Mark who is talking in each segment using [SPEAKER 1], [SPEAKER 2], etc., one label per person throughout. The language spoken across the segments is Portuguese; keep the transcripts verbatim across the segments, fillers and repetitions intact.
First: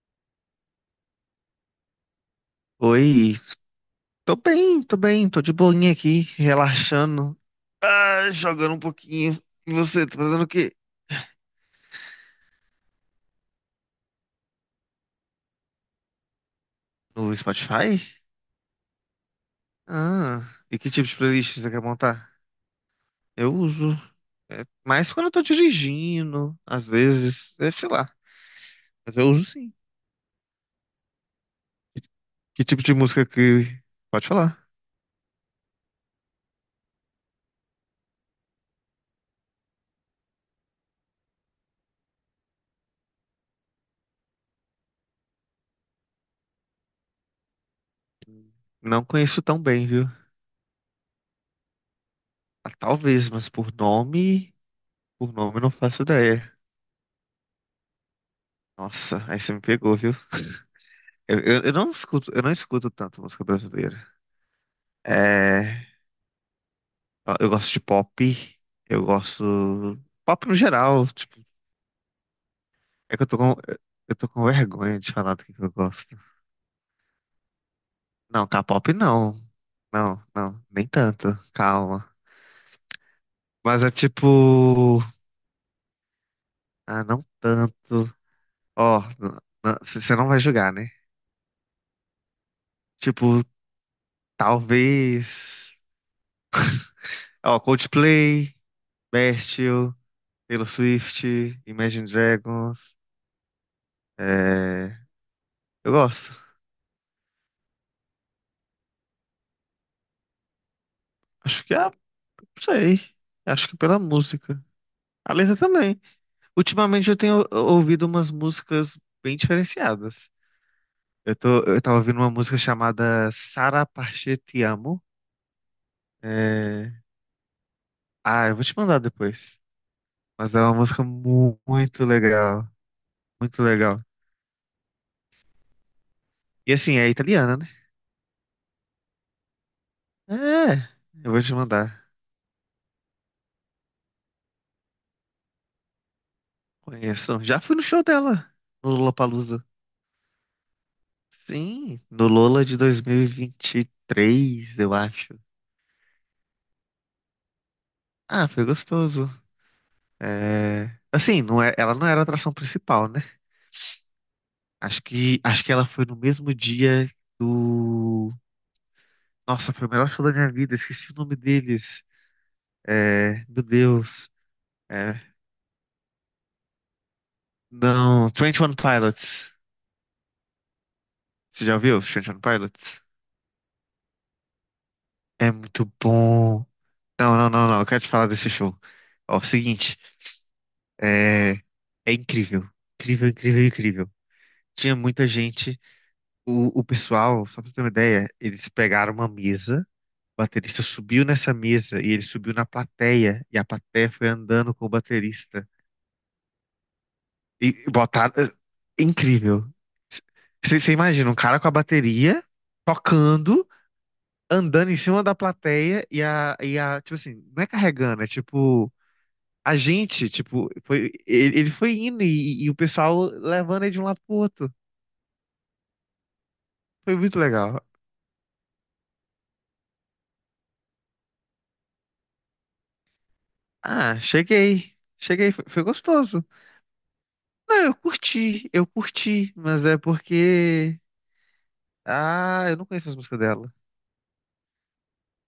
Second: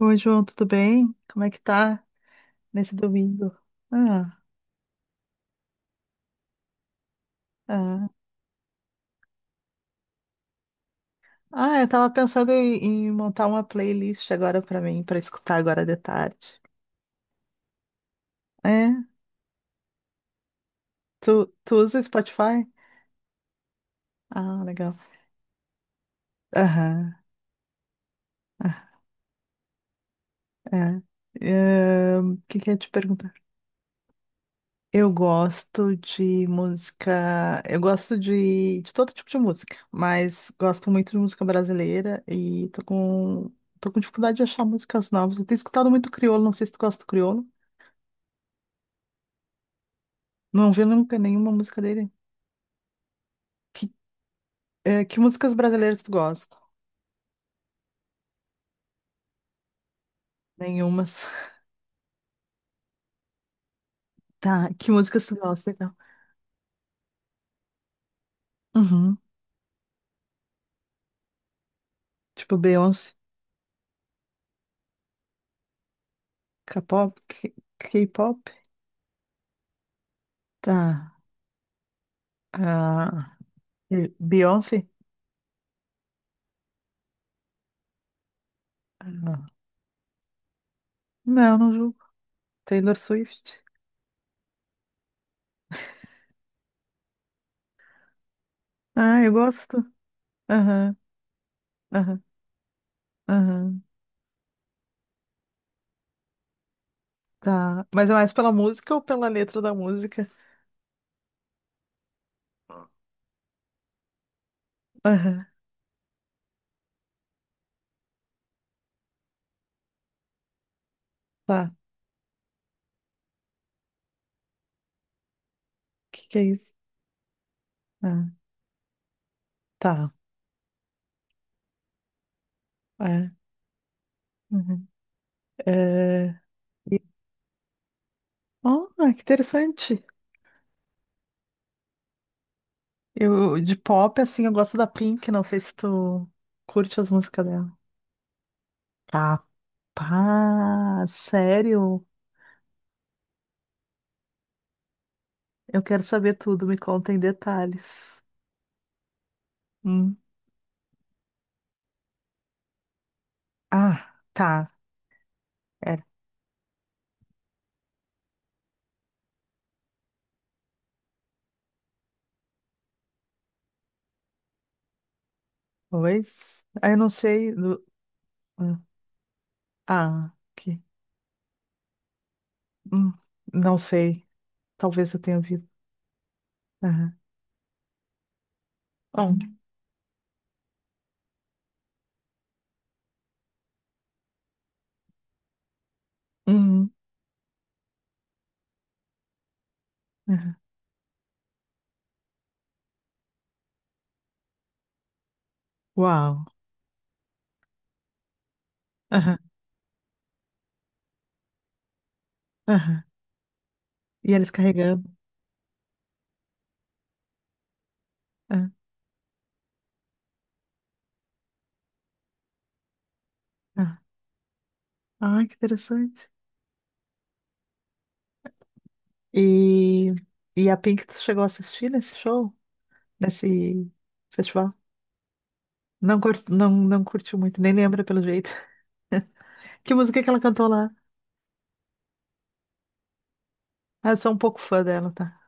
[SPEAKER 1] Oi, João, tudo bem? Como é que tá nesse
[SPEAKER 2] Oi,
[SPEAKER 1] domingo?
[SPEAKER 2] tô
[SPEAKER 1] Ah,
[SPEAKER 2] bem, tô bem, tô de boinha aqui, relaxando,
[SPEAKER 1] ah.
[SPEAKER 2] ah, jogando um pouquinho. E você, tá fazendo o quê?
[SPEAKER 1] Ah, eu tava pensando em, em montar uma playlist agora pra mim, pra escutar agora de tarde.
[SPEAKER 2] No Spotify?
[SPEAKER 1] É?
[SPEAKER 2] Ah, e que tipo de
[SPEAKER 1] Tu,
[SPEAKER 2] playlist você
[SPEAKER 1] tu
[SPEAKER 2] quer
[SPEAKER 1] usa
[SPEAKER 2] montar?
[SPEAKER 1] Spotify?
[SPEAKER 2] Eu uso,
[SPEAKER 1] Ah,
[SPEAKER 2] é,
[SPEAKER 1] legal.
[SPEAKER 2] mais quando eu tô dirigindo, às
[SPEAKER 1] Aham.
[SPEAKER 2] vezes, é, sei lá,
[SPEAKER 1] Ah,
[SPEAKER 2] mas eu uso sim.
[SPEAKER 1] é. Ahn, O que
[SPEAKER 2] Que
[SPEAKER 1] que eu ia
[SPEAKER 2] tipo
[SPEAKER 1] te
[SPEAKER 2] de música
[SPEAKER 1] perguntar?
[SPEAKER 2] que... Pode falar.
[SPEAKER 1] Eu gosto de música, eu gosto de, de todo tipo de música, mas gosto muito de música brasileira e tô com, tô com dificuldade de achar músicas novas. Eu tenho escutado muito crioulo, não sei se tu gosta do crioulo.
[SPEAKER 2] Não conheço tão bem, viu?
[SPEAKER 1] Não ouvi nunca nenhuma música dele.
[SPEAKER 2] Ah, talvez, mas por
[SPEAKER 1] Que,
[SPEAKER 2] nome,
[SPEAKER 1] é, que
[SPEAKER 2] por
[SPEAKER 1] músicas
[SPEAKER 2] nome eu não
[SPEAKER 1] brasileiras
[SPEAKER 2] faço
[SPEAKER 1] tu
[SPEAKER 2] ideia.
[SPEAKER 1] gosta?
[SPEAKER 2] Nossa, aí você me pegou, viu?
[SPEAKER 1] Nenhumas.
[SPEAKER 2] Eu, eu, eu não escuto, eu não escuto tanto música brasileira.
[SPEAKER 1] Tá, que músicas tu gosta,
[SPEAKER 2] É,
[SPEAKER 1] então?
[SPEAKER 2] eu gosto de pop, eu
[SPEAKER 1] Uhum.
[SPEAKER 2] gosto pop no geral, tipo,
[SPEAKER 1] Tipo Beyoncé,
[SPEAKER 2] é que eu tô com, eu tô com vergonha de falar do que que eu gosto.
[SPEAKER 1] K-pop, K-
[SPEAKER 2] Não,
[SPEAKER 1] K-pop.
[SPEAKER 2] K-pop não, não, não, nem
[SPEAKER 1] Tá.
[SPEAKER 2] tanto, calma.
[SPEAKER 1] Ah,
[SPEAKER 2] Mas é
[SPEAKER 1] e Beyoncé?
[SPEAKER 2] tipo, ah, não tanto. Ó,
[SPEAKER 1] Ah,
[SPEAKER 2] você não vai julgar, né?
[SPEAKER 1] não, não julgo. Taylor
[SPEAKER 2] Tipo,
[SPEAKER 1] Swift.
[SPEAKER 2] talvez, ó, Coldplay,
[SPEAKER 1] Ah, eu gosto.
[SPEAKER 2] Bastille, Taylor
[SPEAKER 1] Aham,
[SPEAKER 2] Swift, Imagine
[SPEAKER 1] aham,
[SPEAKER 2] Dragons,
[SPEAKER 1] aham.
[SPEAKER 2] é, eu gosto.
[SPEAKER 1] Tá. Mas é mais pela música ou pela letra da música?
[SPEAKER 2] Acho que é sei. Acho que pela música. A
[SPEAKER 1] Aham,
[SPEAKER 2] letra também. Ultimamente eu tenho ouvido umas músicas bem diferenciadas. Eu tô,
[SPEAKER 1] tá.
[SPEAKER 2] eu tava ouvindo uma música chamada Sara Parche Te Amo.
[SPEAKER 1] O que que é isso?
[SPEAKER 2] É,
[SPEAKER 1] Ah,
[SPEAKER 2] ah, eu vou te mandar depois.
[SPEAKER 1] tá.
[SPEAKER 2] Mas é uma música mu- muito legal.
[SPEAKER 1] É.
[SPEAKER 2] Muito legal.
[SPEAKER 1] Uhum. É,
[SPEAKER 2] E assim, é italiana, né?
[SPEAKER 1] oh, que interessante.
[SPEAKER 2] É, eu vou te mandar.
[SPEAKER 1] Eu, de pop, assim, eu gosto da Pink, não sei se tu curte as
[SPEAKER 2] Conheço.
[SPEAKER 1] músicas
[SPEAKER 2] Já fui
[SPEAKER 1] dela.
[SPEAKER 2] no show dela, no Lollapalooza.
[SPEAKER 1] Capaz,
[SPEAKER 2] Sim,
[SPEAKER 1] sério?
[SPEAKER 2] no Lola de dois mil e e vinte e três, eu acho.
[SPEAKER 1] Eu quero saber tudo, me conta em detalhes.
[SPEAKER 2] Ah, foi gostoso.
[SPEAKER 1] Hum.
[SPEAKER 2] É, assim, não é, ela não era a atração principal, né?
[SPEAKER 1] Ah, tá.
[SPEAKER 2] Acho que, acho que ela
[SPEAKER 1] Era.
[SPEAKER 2] foi no mesmo dia do. Nossa, foi o melhor show da minha vida, esqueci o nome deles. É, meu Deus. É,
[SPEAKER 1] Talvez. Ah, eu não sei. do-
[SPEAKER 2] não, twenty One
[SPEAKER 1] hum.
[SPEAKER 2] Pilots.
[SPEAKER 1] Ah, que.
[SPEAKER 2] Você já ouviu twenty One Pilots?
[SPEAKER 1] hum, Não sei. Talvez eu tenha
[SPEAKER 2] É
[SPEAKER 1] ouvido.
[SPEAKER 2] muito bom.
[SPEAKER 1] Aham.
[SPEAKER 2] Não, não, não, não, eu quero te falar desse show. Ó, o
[SPEAKER 1] Hum.
[SPEAKER 2] seguinte, é, é incrível. Incrível, incrível, incrível. Tinha muita gente. O, o
[SPEAKER 1] Hum,
[SPEAKER 2] pessoal, só pra você ter uma ideia, eles pegaram uma mesa. O
[SPEAKER 1] aham.
[SPEAKER 2] baterista subiu nessa mesa e ele subiu na plateia e a plateia foi andando com o baterista.
[SPEAKER 1] Uau.
[SPEAKER 2] E botaram. É
[SPEAKER 1] Aham,
[SPEAKER 2] incrível. Você imagina um cara com a bateria
[SPEAKER 1] aham.
[SPEAKER 2] tocando,
[SPEAKER 1] E eles
[SPEAKER 2] andando em
[SPEAKER 1] carregando.
[SPEAKER 2] cima da plateia e a, e a, tipo assim, não é carregando, é
[SPEAKER 1] Ah,
[SPEAKER 2] tipo, a gente, tipo, foi, ele, ele foi indo e, e o pessoal levando ele
[SPEAKER 1] ah.
[SPEAKER 2] de um lado pro outro.
[SPEAKER 1] Ai, que interessante.
[SPEAKER 2] Foi muito legal.
[SPEAKER 1] E, e a Pink, tu chegou a assistir nesse show? Nesse
[SPEAKER 2] Ah,
[SPEAKER 1] festival?
[SPEAKER 2] cheguei. Cheguei, foi, foi
[SPEAKER 1] Não, cur-
[SPEAKER 2] gostoso.
[SPEAKER 1] não, não curtiu muito, nem
[SPEAKER 2] Não, eu
[SPEAKER 1] lembra pelo jeito.
[SPEAKER 2] curti, eu curti, mas
[SPEAKER 1] Que
[SPEAKER 2] é
[SPEAKER 1] música que ela cantou lá?
[SPEAKER 2] porque ah, eu não conheço as músicas dela.
[SPEAKER 1] Ah, eu sou um pouco fã dela, tá?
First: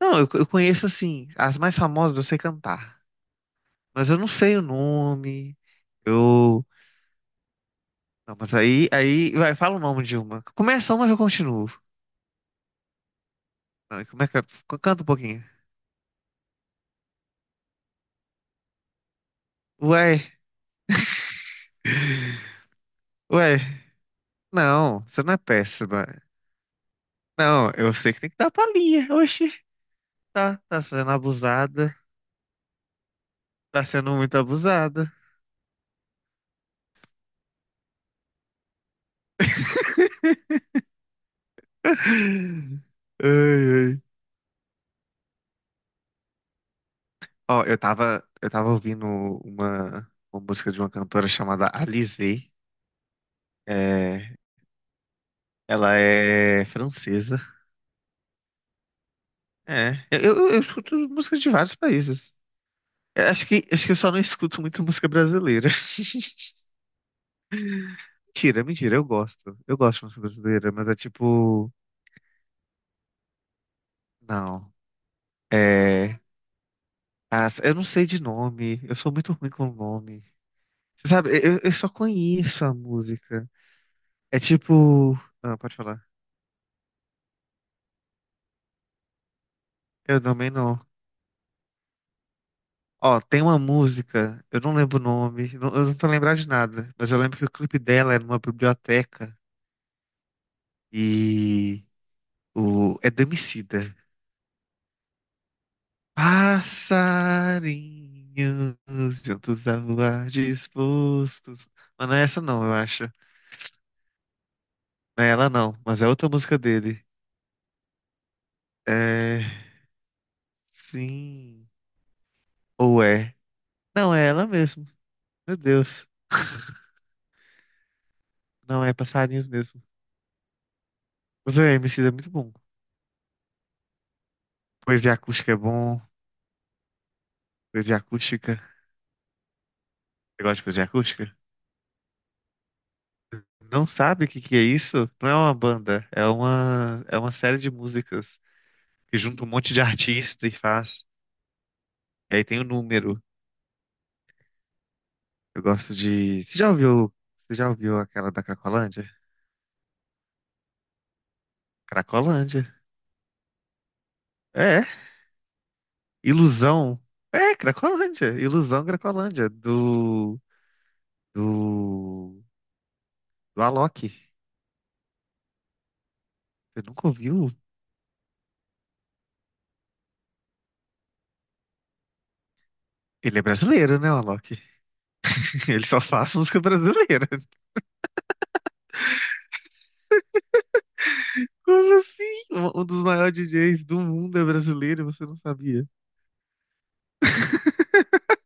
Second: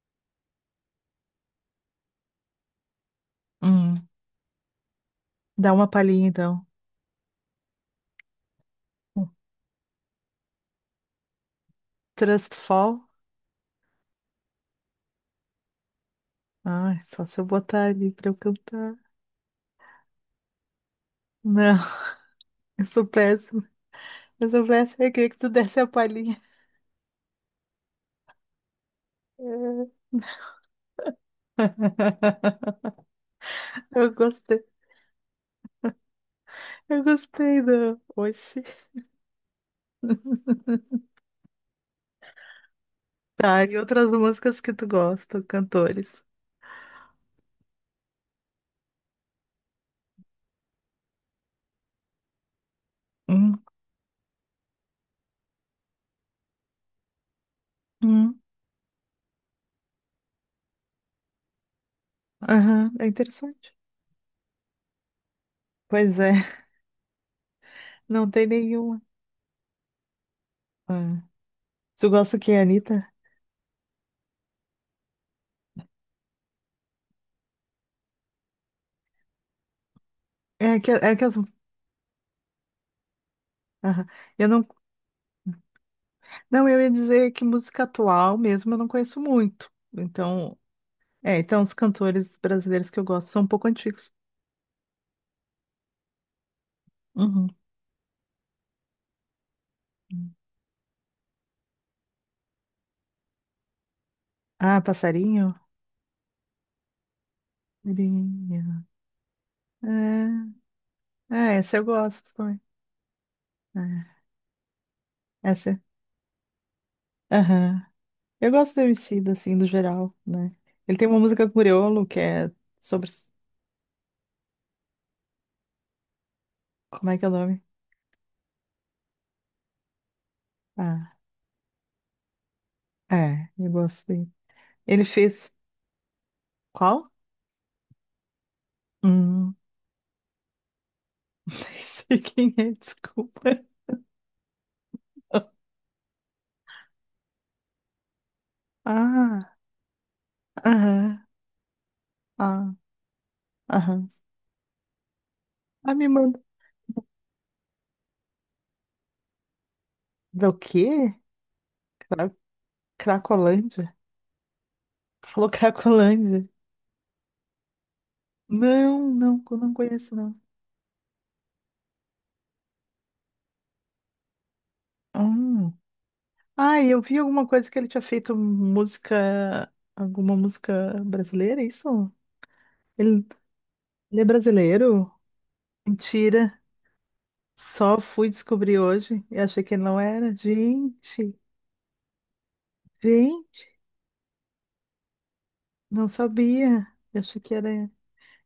[SPEAKER 2] Não, eu, eu conheço assim, as mais famosas eu sei cantar,
[SPEAKER 1] Hum,
[SPEAKER 2] mas eu não sei o nome.
[SPEAKER 1] dá uma palhinha então.
[SPEAKER 2] Eu. Não, mas aí, aí, vai, fala o nome de uma. Começa uma que eu continuo.
[SPEAKER 1] Trust Fall?
[SPEAKER 2] Não, como é que é? C- Canta um pouquinho.
[SPEAKER 1] Ai, só se eu botar ali pra eu cantar.
[SPEAKER 2] Ué,
[SPEAKER 1] Não, eu sou
[SPEAKER 2] ué.
[SPEAKER 1] péssima. Eu sou
[SPEAKER 2] Não,
[SPEAKER 1] péssima. Eu
[SPEAKER 2] você
[SPEAKER 1] queria
[SPEAKER 2] não é
[SPEAKER 1] que tu desse a
[SPEAKER 2] péssima.
[SPEAKER 1] palhinha.
[SPEAKER 2] Não, eu sei que tem que dar palhinha. Oxi, tá, tá sendo abusada. Tá
[SPEAKER 1] Eu
[SPEAKER 2] sendo muito
[SPEAKER 1] gostei.
[SPEAKER 2] abusada.
[SPEAKER 1] Eu gostei do. Oxi.
[SPEAKER 2] Ai,
[SPEAKER 1] Tá, e
[SPEAKER 2] ai.
[SPEAKER 1] outras músicas que tu gosta, cantores.
[SPEAKER 2] Ó, eu tava, eu tava ouvindo uma, uma música de uma cantora chamada Alizée.
[SPEAKER 1] Hum,
[SPEAKER 2] É, ela é francesa.
[SPEAKER 1] hum.
[SPEAKER 2] É, eu, eu, eu escuto músicas de vários países.
[SPEAKER 1] Aham, é
[SPEAKER 2] Eu acho que,
[SPEAKER 1] interessante.
[SPEAKER 2] acho que eu só não escuto muito música brasileira.
[SPEAKER 1] Pois é, não tem
[SPEAKER 2] Mentira, mentira,
[SPEAKER 1] nenhuma.
[SPEAKER 2] eu gosto. Eu gosto de música brasileira, mas é
[SPEAKER 1] Ah,
[SPEAKER 2] tipo.
[SPEAKER 1] tu gosta que é Anitta?
[SPEAKER 2] Não. É. As- eu não sei de nome. Eu sou muito ruim com nome.
[SPEAKER 1] É que,
[SPEAKER 2] Você
[SPEAKER 1] é que
[SPEAKER 2] sabe,
[SPEAKER 1] as...
[SPEAKER 2] eu, eu só conheço a música.
[SPEAKER 1] Aham.
[SPEAKER 2] É
[SPEAKER 1] Eu não,
[SPEAKER 2] tipo. Ah, pode falar.
[SPEAKER 1] não, eu ia dizer que música atual mesmo eu não conheço muito.
[SPEAKER 2] Eu também
[SPEAKER 1] Então,
[SPEAKER 2] não.
[SPEAKER 1] é, então os cantores brasileiros que eu
[SPEAKER 2] Ó,
[SPEAKER 1] gosto
[SPEAKER 2] tem
[SPEAKER 1] são um
[SPEAKER 2] uma
[SPEAKER 1] pouco antigos.
[SPEAKER 2] música, eu não lembro o nome, não- eu não tô lembrado de nada, mas eu lembro que
[SPEAKER 1] Uhum.
[SPEAKER 2] o clipe dela é numa biblioteca e o é do Emicida.
[SPEAKER 1] Ah, Passarinho?
[SPEAKER 2] Passarinhos
[SPEAKER 1] Passarinho.
[SPEAKER 2] juntos a
[SPEAKER 1] É,
[SPEAKER 2] voar
[SPEAKER 1] é,
[SPEAKER 2] dispostos.
[SPEAKER 1] essa eu
[SPEAKER 2] Mas não
[SPEAKER 1] gosto
[SPEAKER 2] é essa
[SPEAKER 1] também.
[SPEAKER 2] não, eu acho.
[SPEAKER 1] É,
[SPEAKER 2] Não é ela não,
[SPEAKER 1] essa.
[SPEAKER 2] mas é outra música dele.
[SPEAKER 1] Aham. Eu gosto do Emicida,
[SPEAKER 2] É,
[SPEAKER 1] assim, do geral, né? Ele tem uma música com
[SPEAKER 2] sim,
[SPEAKER 1] Criolo que é
[SPEAKER 2] ou
[SPEAKER 1] sobre.
[SPEAKER 2] é? Não, é ela mesmo. Meu Deus.
[SPEAKER 1] Como é que é o nome?
[SPEAKER 2] Não, é passarinhos mesmo.
[SPEAKER 1] Ah,
[SPEAKER 2] Mas é, Emicida é muito bom.
[SPEAKER 1] é, eu gostei. Ele
[SPEAKER 2] Poesia
[SPEAKER 1] fez
[SPEAKER 2] acústica é bom,
[SPEAKER 1] qual?
[SPEAKER 2] poesia acústica.
[SPEAKER 1] Hum,
[SPEAKER 2] Você gosta de cozinha acústica?
[SPEAKER 1] nem sei quem é, desculpa.
[SPEAKER 2] Não sabe o que que é isso? Não é uma banda, é uma, é uma série de músicas que junta um
[SPEAKER 1] Ah,
[SPEAKER 2] monte de artista e faz.
[SPEAKER 1] aham,
[SPEAKER 2] E aí tem o
[SPEAKER 1] ah,
[SPEAKER 2] número.
[SPEAKER 1] aham.
[SPEAKER 2] Eu
[SPEAKER 1] Ah,
[SPEAKER 2] gosto
[SPEAKER 1] me manda.
[SPEAKER 2] de. Você já ouviu? Você já ouviu aquela da Cracolândia?
[SPEAKER 1] Do quê? Cra-
[SPEAKER 2] Cracolândia.
[SPEAKER 1] Cracolândia?
[SPEAKER 2] É,
[SPEAKER 1] Tu falou Cracolândia.
[SPEAKER 2] ilusão. É, Cracolândia. Ilusão
[SPEAKER 1] Não, não,
[SPEAKER 2] Cracolândia.
[SPEAKER 1] eu não conheço, não.
[SPEAKER 2] Do. Do. Do Alok.
[SPEAKER 1] Hum. Ah,
[SPEAKER 2] Você
[SPEAKER 1] e eu
[SPEAKER 2] nunca
[SPEAKER 1] vi alguma
[SPEAKER 2] ouviu?
[SPEAKER 1] coisa que ele tinha feito música, alguma música brasileira, é isso? Ele,
[SPEAKER 2] Ele é brasileiro, né, o
[SPEAKER 1] ele é
[SPEAKER 2] Alok?
[SPEAKER 1] brasileiro?
[SPEAKER 2] Ele só faz
[SPEAKER 1] Mentira.
[SPEAKER 2] música brasileira.
[SPEAKER 1] Só fui descobrir hoje e achei que ele não era. Gente.
[SPEAKER 2] Como assim? Um um dos maiores
[SPEAKER 1] Gente,
[SPEAKER 2] D Js do mundo é brasileiro e você não sabia?
[SPEAKER 1] não sabia. Eu achei que era.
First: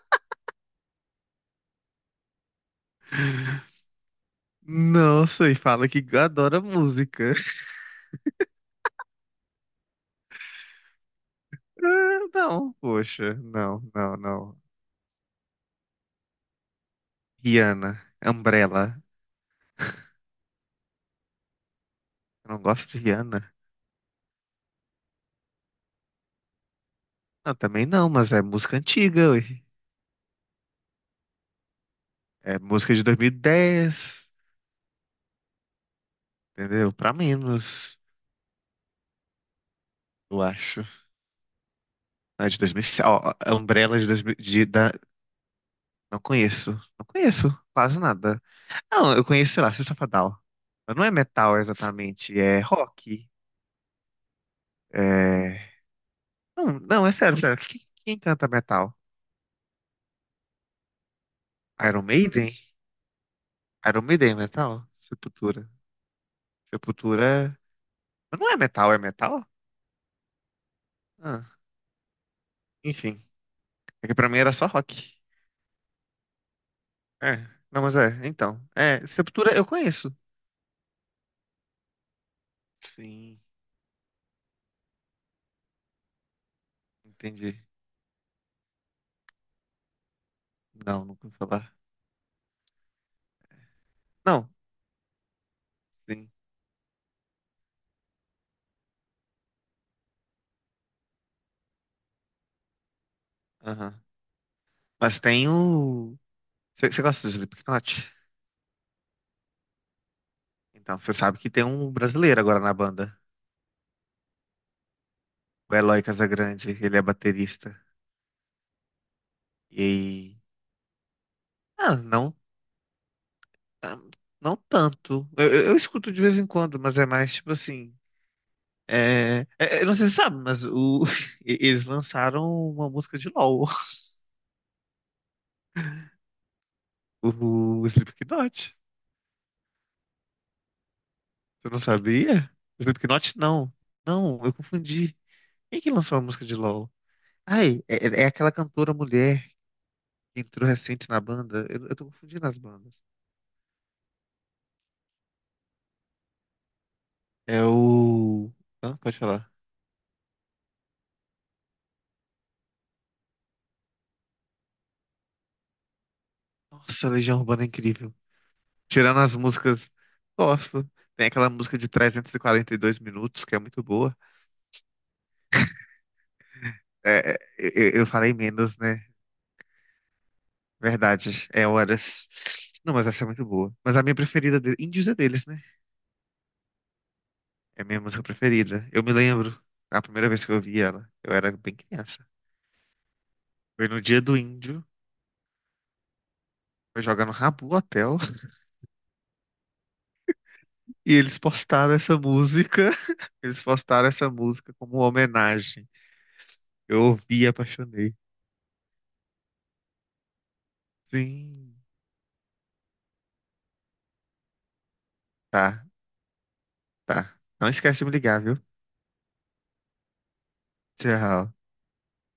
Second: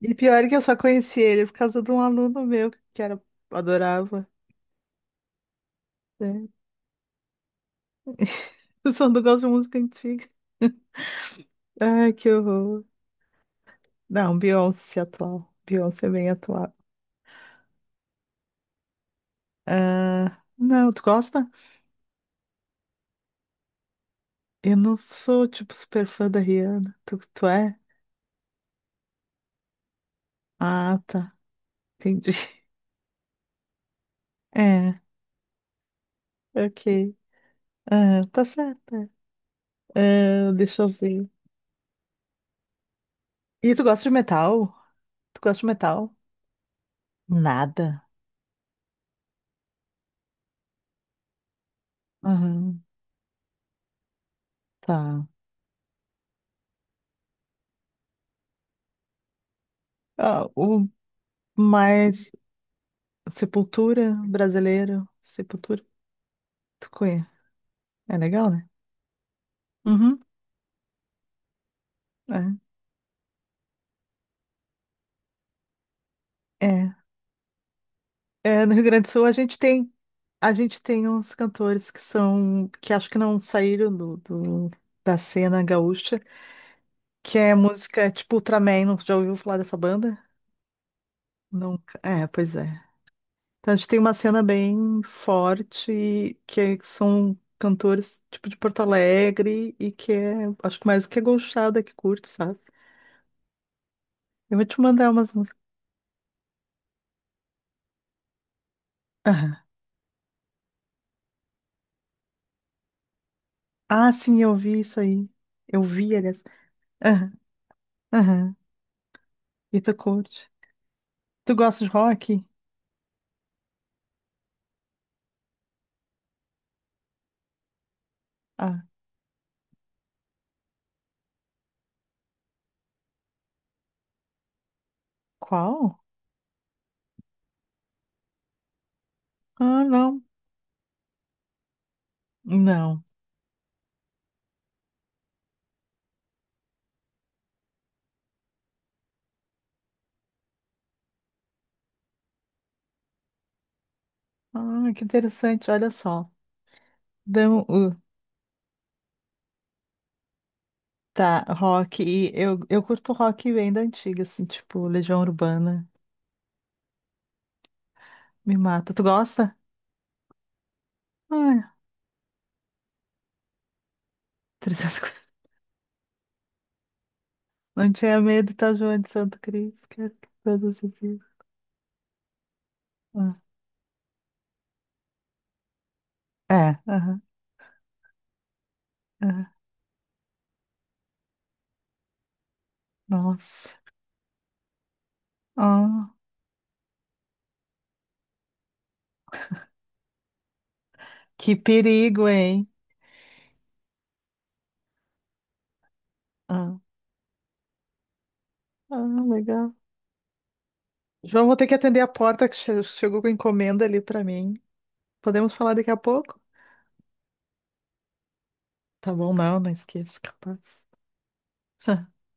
[SPEAKER 1] E pior é que eu só conheci ele por causa de um aluno meu que era... adorava.
[SPEAKER 2] Nossa, e fala que
[SPEAKER 1] Né?
[SPEAKER 2] adora música.
[SPEAKER 1] Eu só não gosto de música antiga. Ai,
[SPEAKER 2] Ah,
[SPEAKER 1] que
[SPEAKER 2] não,
[SPEAKER 1] horror.
[SPEAKER 2] poxa, não, não,
[SPEAKER 1] Não,
[SPEAKER 2] não.
[SPEAKER 1] Beyoncé atual. Beyoncé é bem atual.
[SPEAKER 2] Rihanna, Umbrella.
[SPEAKER 1] Ah, não, tu gosta?
[SPEAKER 2] Eu não gosto de Rihanna.
[SPEAKER 1] Eu não sou, tipo, super fã da Rihanna. Tu, tu
[SPEAKER 2] Ah,
[SPEAKER 1] é?
[SPEAKER 2] também não, mas é música antiga. Ué.
[SPEAKER 1] Ah, tá. Entendi.
[SPEAKER 2] É música de dois mil e dez,
[SPEAKER 1] É,
[SPEAKER 2] entendeu? Pra
[SPEAKER 1] ok.
[SPEAKER 2] menos,
[SPEAKER 1] Ah, tá certo.
[SPEAKER 2] eu
[SPEAKER 1] É. Ah, deixa
[SPEAKER 2] acho.
[SPEAKER 1] eu ver.
[SPEAKER 2] Não, é de dois mil e sete. Ó, ó,
[SPEAKER 1] E tu
[SPEAKER 2] Umbrella é
[SPEAKER 1] gosta
[SPEAKER 2] de
[SPEAKER 1] de
[SPEAKER 2] dois mil, de-
[SPEAKER 1] metal?
[SPEAKER 2] da-
[SPEAKER 1] Tu gosta de metal?
[SPEAKER 2] não conheço. Não conheço
[SPEAKER 1] Nada.
[SPEAKER 2] quase nada. Não, eu conheço, sei lá, System of a Down. Mas não é metal exatamente, é rock.
[SPEAKER 1] Tá.
[SPEAKER 2] É... Não, não, é sério, sério. Quem, quem canta metal?
[SPEAKER 1] Ah, o
[SPEAKER 2] Iron
[SPEAKER 1] mais
[SPEAKER 2] Maiden? Iron
[SPEAKER 1] Sepultura
[SPEAKER 2] Maiden é metal?
[SPEAKER 1] brasileiro,
[SPEAKER 2] Sepultura.
[SPEAKER 1] Sepultura, tu
[SPEAKER 2] Sepultura.
[SPEAKER 1] conhece?
[SPEAKER 2] É-
[SPEAKER 1] É
[SPEAKER 2] Mas
[SPEAKER 1] legal,
[SPEAKER 2] não é
[SPEAKER 1] né?
[SPEAKER 2] metal, é metal?
[SPEAKER 1] Uhum.
[SPEAKER 2] Ah, enfim. É que pra mim era só rock.
[SPEAKER 1] É.
[SPEAKER 2] É, não, mas é,
[SPEAKER 1] É.
[SPEAKER 2] então.
[SPEAKER 1] É, no Rio Grande
[SPEAKER 2] É,
[SPEAKER 1] do Sul a
[SPEAKER 2] Sepultura
[SPEAKER 1] gente
[SPEAKER 2] eu
[SPEAKER 1] tem
[SPEAKER 2] conheço.
[SPEAKER 1] a gente tem uns cantores que são que acho que
[SPEAKER 2] Sim,
[SPEAKER 1] não saíram do, do- da cena gaúcha, que é
[SPEAKER 2] entendi.
[SPEAKER 1] música tipo Ultraman, não já ouviu falar dessa banda?
[SPEAKER 2] Não, nunca ouvi falar.
[SPEAKER 1] Nunca. É, pois é. Então, a gente tem uma cena
[SPEAKER 2] Não,
[SPEAKER 1] bem
[SPEAKER 2] sim,
[SPEAKER 1] forte, que é- que são cantores tipo de Porto Alegre e que é, acho que mais que é gauchada que curte, sabe?
[SPEAKER 2] aham.
[SPEAKER 1] Eu vou te mandar
[SPEAKER 2] Mas
[SPEAKER 1] umas
[SPEAKER 2] tem
[SPEAKER 1] músicas.
[SPEAKER 2] o. Você gosta de Slipknot?
[SPEAKER 1] Aham.
[SPEAKER 2] Então, você sabe que tem um brasileiro agora na banda.
[SPEAKER 1] Ah, sim, eu vi isso aí.
[SPEAKER 2] O
[SPEAKER 1] Eu
[SPEAKER 2] Eloy
[SPEAKER 1] vi, aliás.
[SPEAKER 2] Casagrande, ele é
[SPEAKER 1] Aham,
[SPEAKER 2] baterista.
[SPEAKER 1] aham. E
[SPEAKER 2] E
[SPEAKER 1] tu
[SPEAKER 2] aí.
[SPEAKER 1] curte? Tu gosta de
[SPEAKER 2] Ah, não.
[SPEAKER 1] rock?
[SPEAKER 2] Ah, não tanto. Eu, eu- eu escuto de vez em quando, mas é mais tipo assim.
[SPEAKER 1] Ah,
[SPEAKER 2] É, é, eu não sei se você sabe, mas o, e- eles lançaram uma música de LOL,
[SPEAKER 1] qual?
[SPEAKER 2] o, Slipknot.
[SPEAKER 1] Ah, não.
[SPEAKER 2] Você não sabia?
[SPEAKER 1] Não.
[SPEAKER 2] Slipknot não. Não, eu confundi. Quem que lançou a música de LOL? Ai, é, é é aquela cantora mulher que entrou recente na banda. Eu, eu tô confundindo as bandas.
[SPEAKER 1] Ah, que interessante, olha só. Então,
[SPEAKER 2] É
[SPEAKER 1] uh,
[SPEAKER 2] o. Hã? Pode falar.
[SPEAKER 1] tá, rock. E eu, eu curto rock bem da antiga, assim, tipo Legião Urbana.
[SPEAKER 2] Nossa, a Legião Urbana é incrível.
[SPEAKER 1] Me mata. Tu
[SPEAKER 2] Tirando as
[SPEAKER 1] gosta?
[SPEAKER 2] músicas, gosto. Tem aquela
[SPEAKER 1] Ai,
[SPEAKER 2] música de trezentos e quarenta e dois minutos, que é muito boa.
[SPEAKER 1] trezentos e cinquenta.
[SPEAKER 2] É, é, eu,
[SPEAKER 1] Não
[SPEAKER 2] eu
[SPEAKER 1] tinha
[SPEAKER 2] falei
[SPEAKER 1] medo, tá,
[SPEAKER 2] menos,
[SPEAKER 1] João
[SPEAKER 2] né?
[SPEAKER 1] de Santo Cristo, quero que todos te vivam.
[SPEAKER 2] Verdade, é horas. Não, mas essa é
[SPEAKER 1] Ah,
[SPEAKER 2] muito boa. Mas a minha preferida, de... Índios é deles, né?
[SPEAKER 1] é, aham,
[SPEAKER 2] É a minha música preferida. Eu me
[SPEAKER 1] aham.
[SPEAKER 2] lembro, a primeira vez que eu ouvi ela, eu era bem criança.
[SPEAKER 1] Nossa.
[SPEAKER 2] Foi no dia do Índio,
[SPEAKER 1] Ah,
[SPEAKER 2] foi jogar no Rabu Hotel, e eles
[SPEAKER 1] que
[SPEAKER 2] postaram essa
[SPEAKER 1] perigo, hein?
[SPEAKER 2] música. Eles postaram essa música como uma homenagem.
[SPEAKER 1] Ah,
[SPEAKER 2] Eu ouvi e apaixonei.
[SPEAKER 1] ah, legal. João, vou ter que
[SPEAKER 2] Sim,
[SPEAKER 1] atender a porta que che- chegou com encomenda ali pra mim. Podemos falar
[SPEAKER 2] tá,
[SPEAKER 1] daqui a pouco?
[SPEAKER 2] tá. Não esquece de me ligar, viu?
[SPEAKER 1] Tá bom, não, não esqueça, capaz.
[SPEAKER 2] Tchau.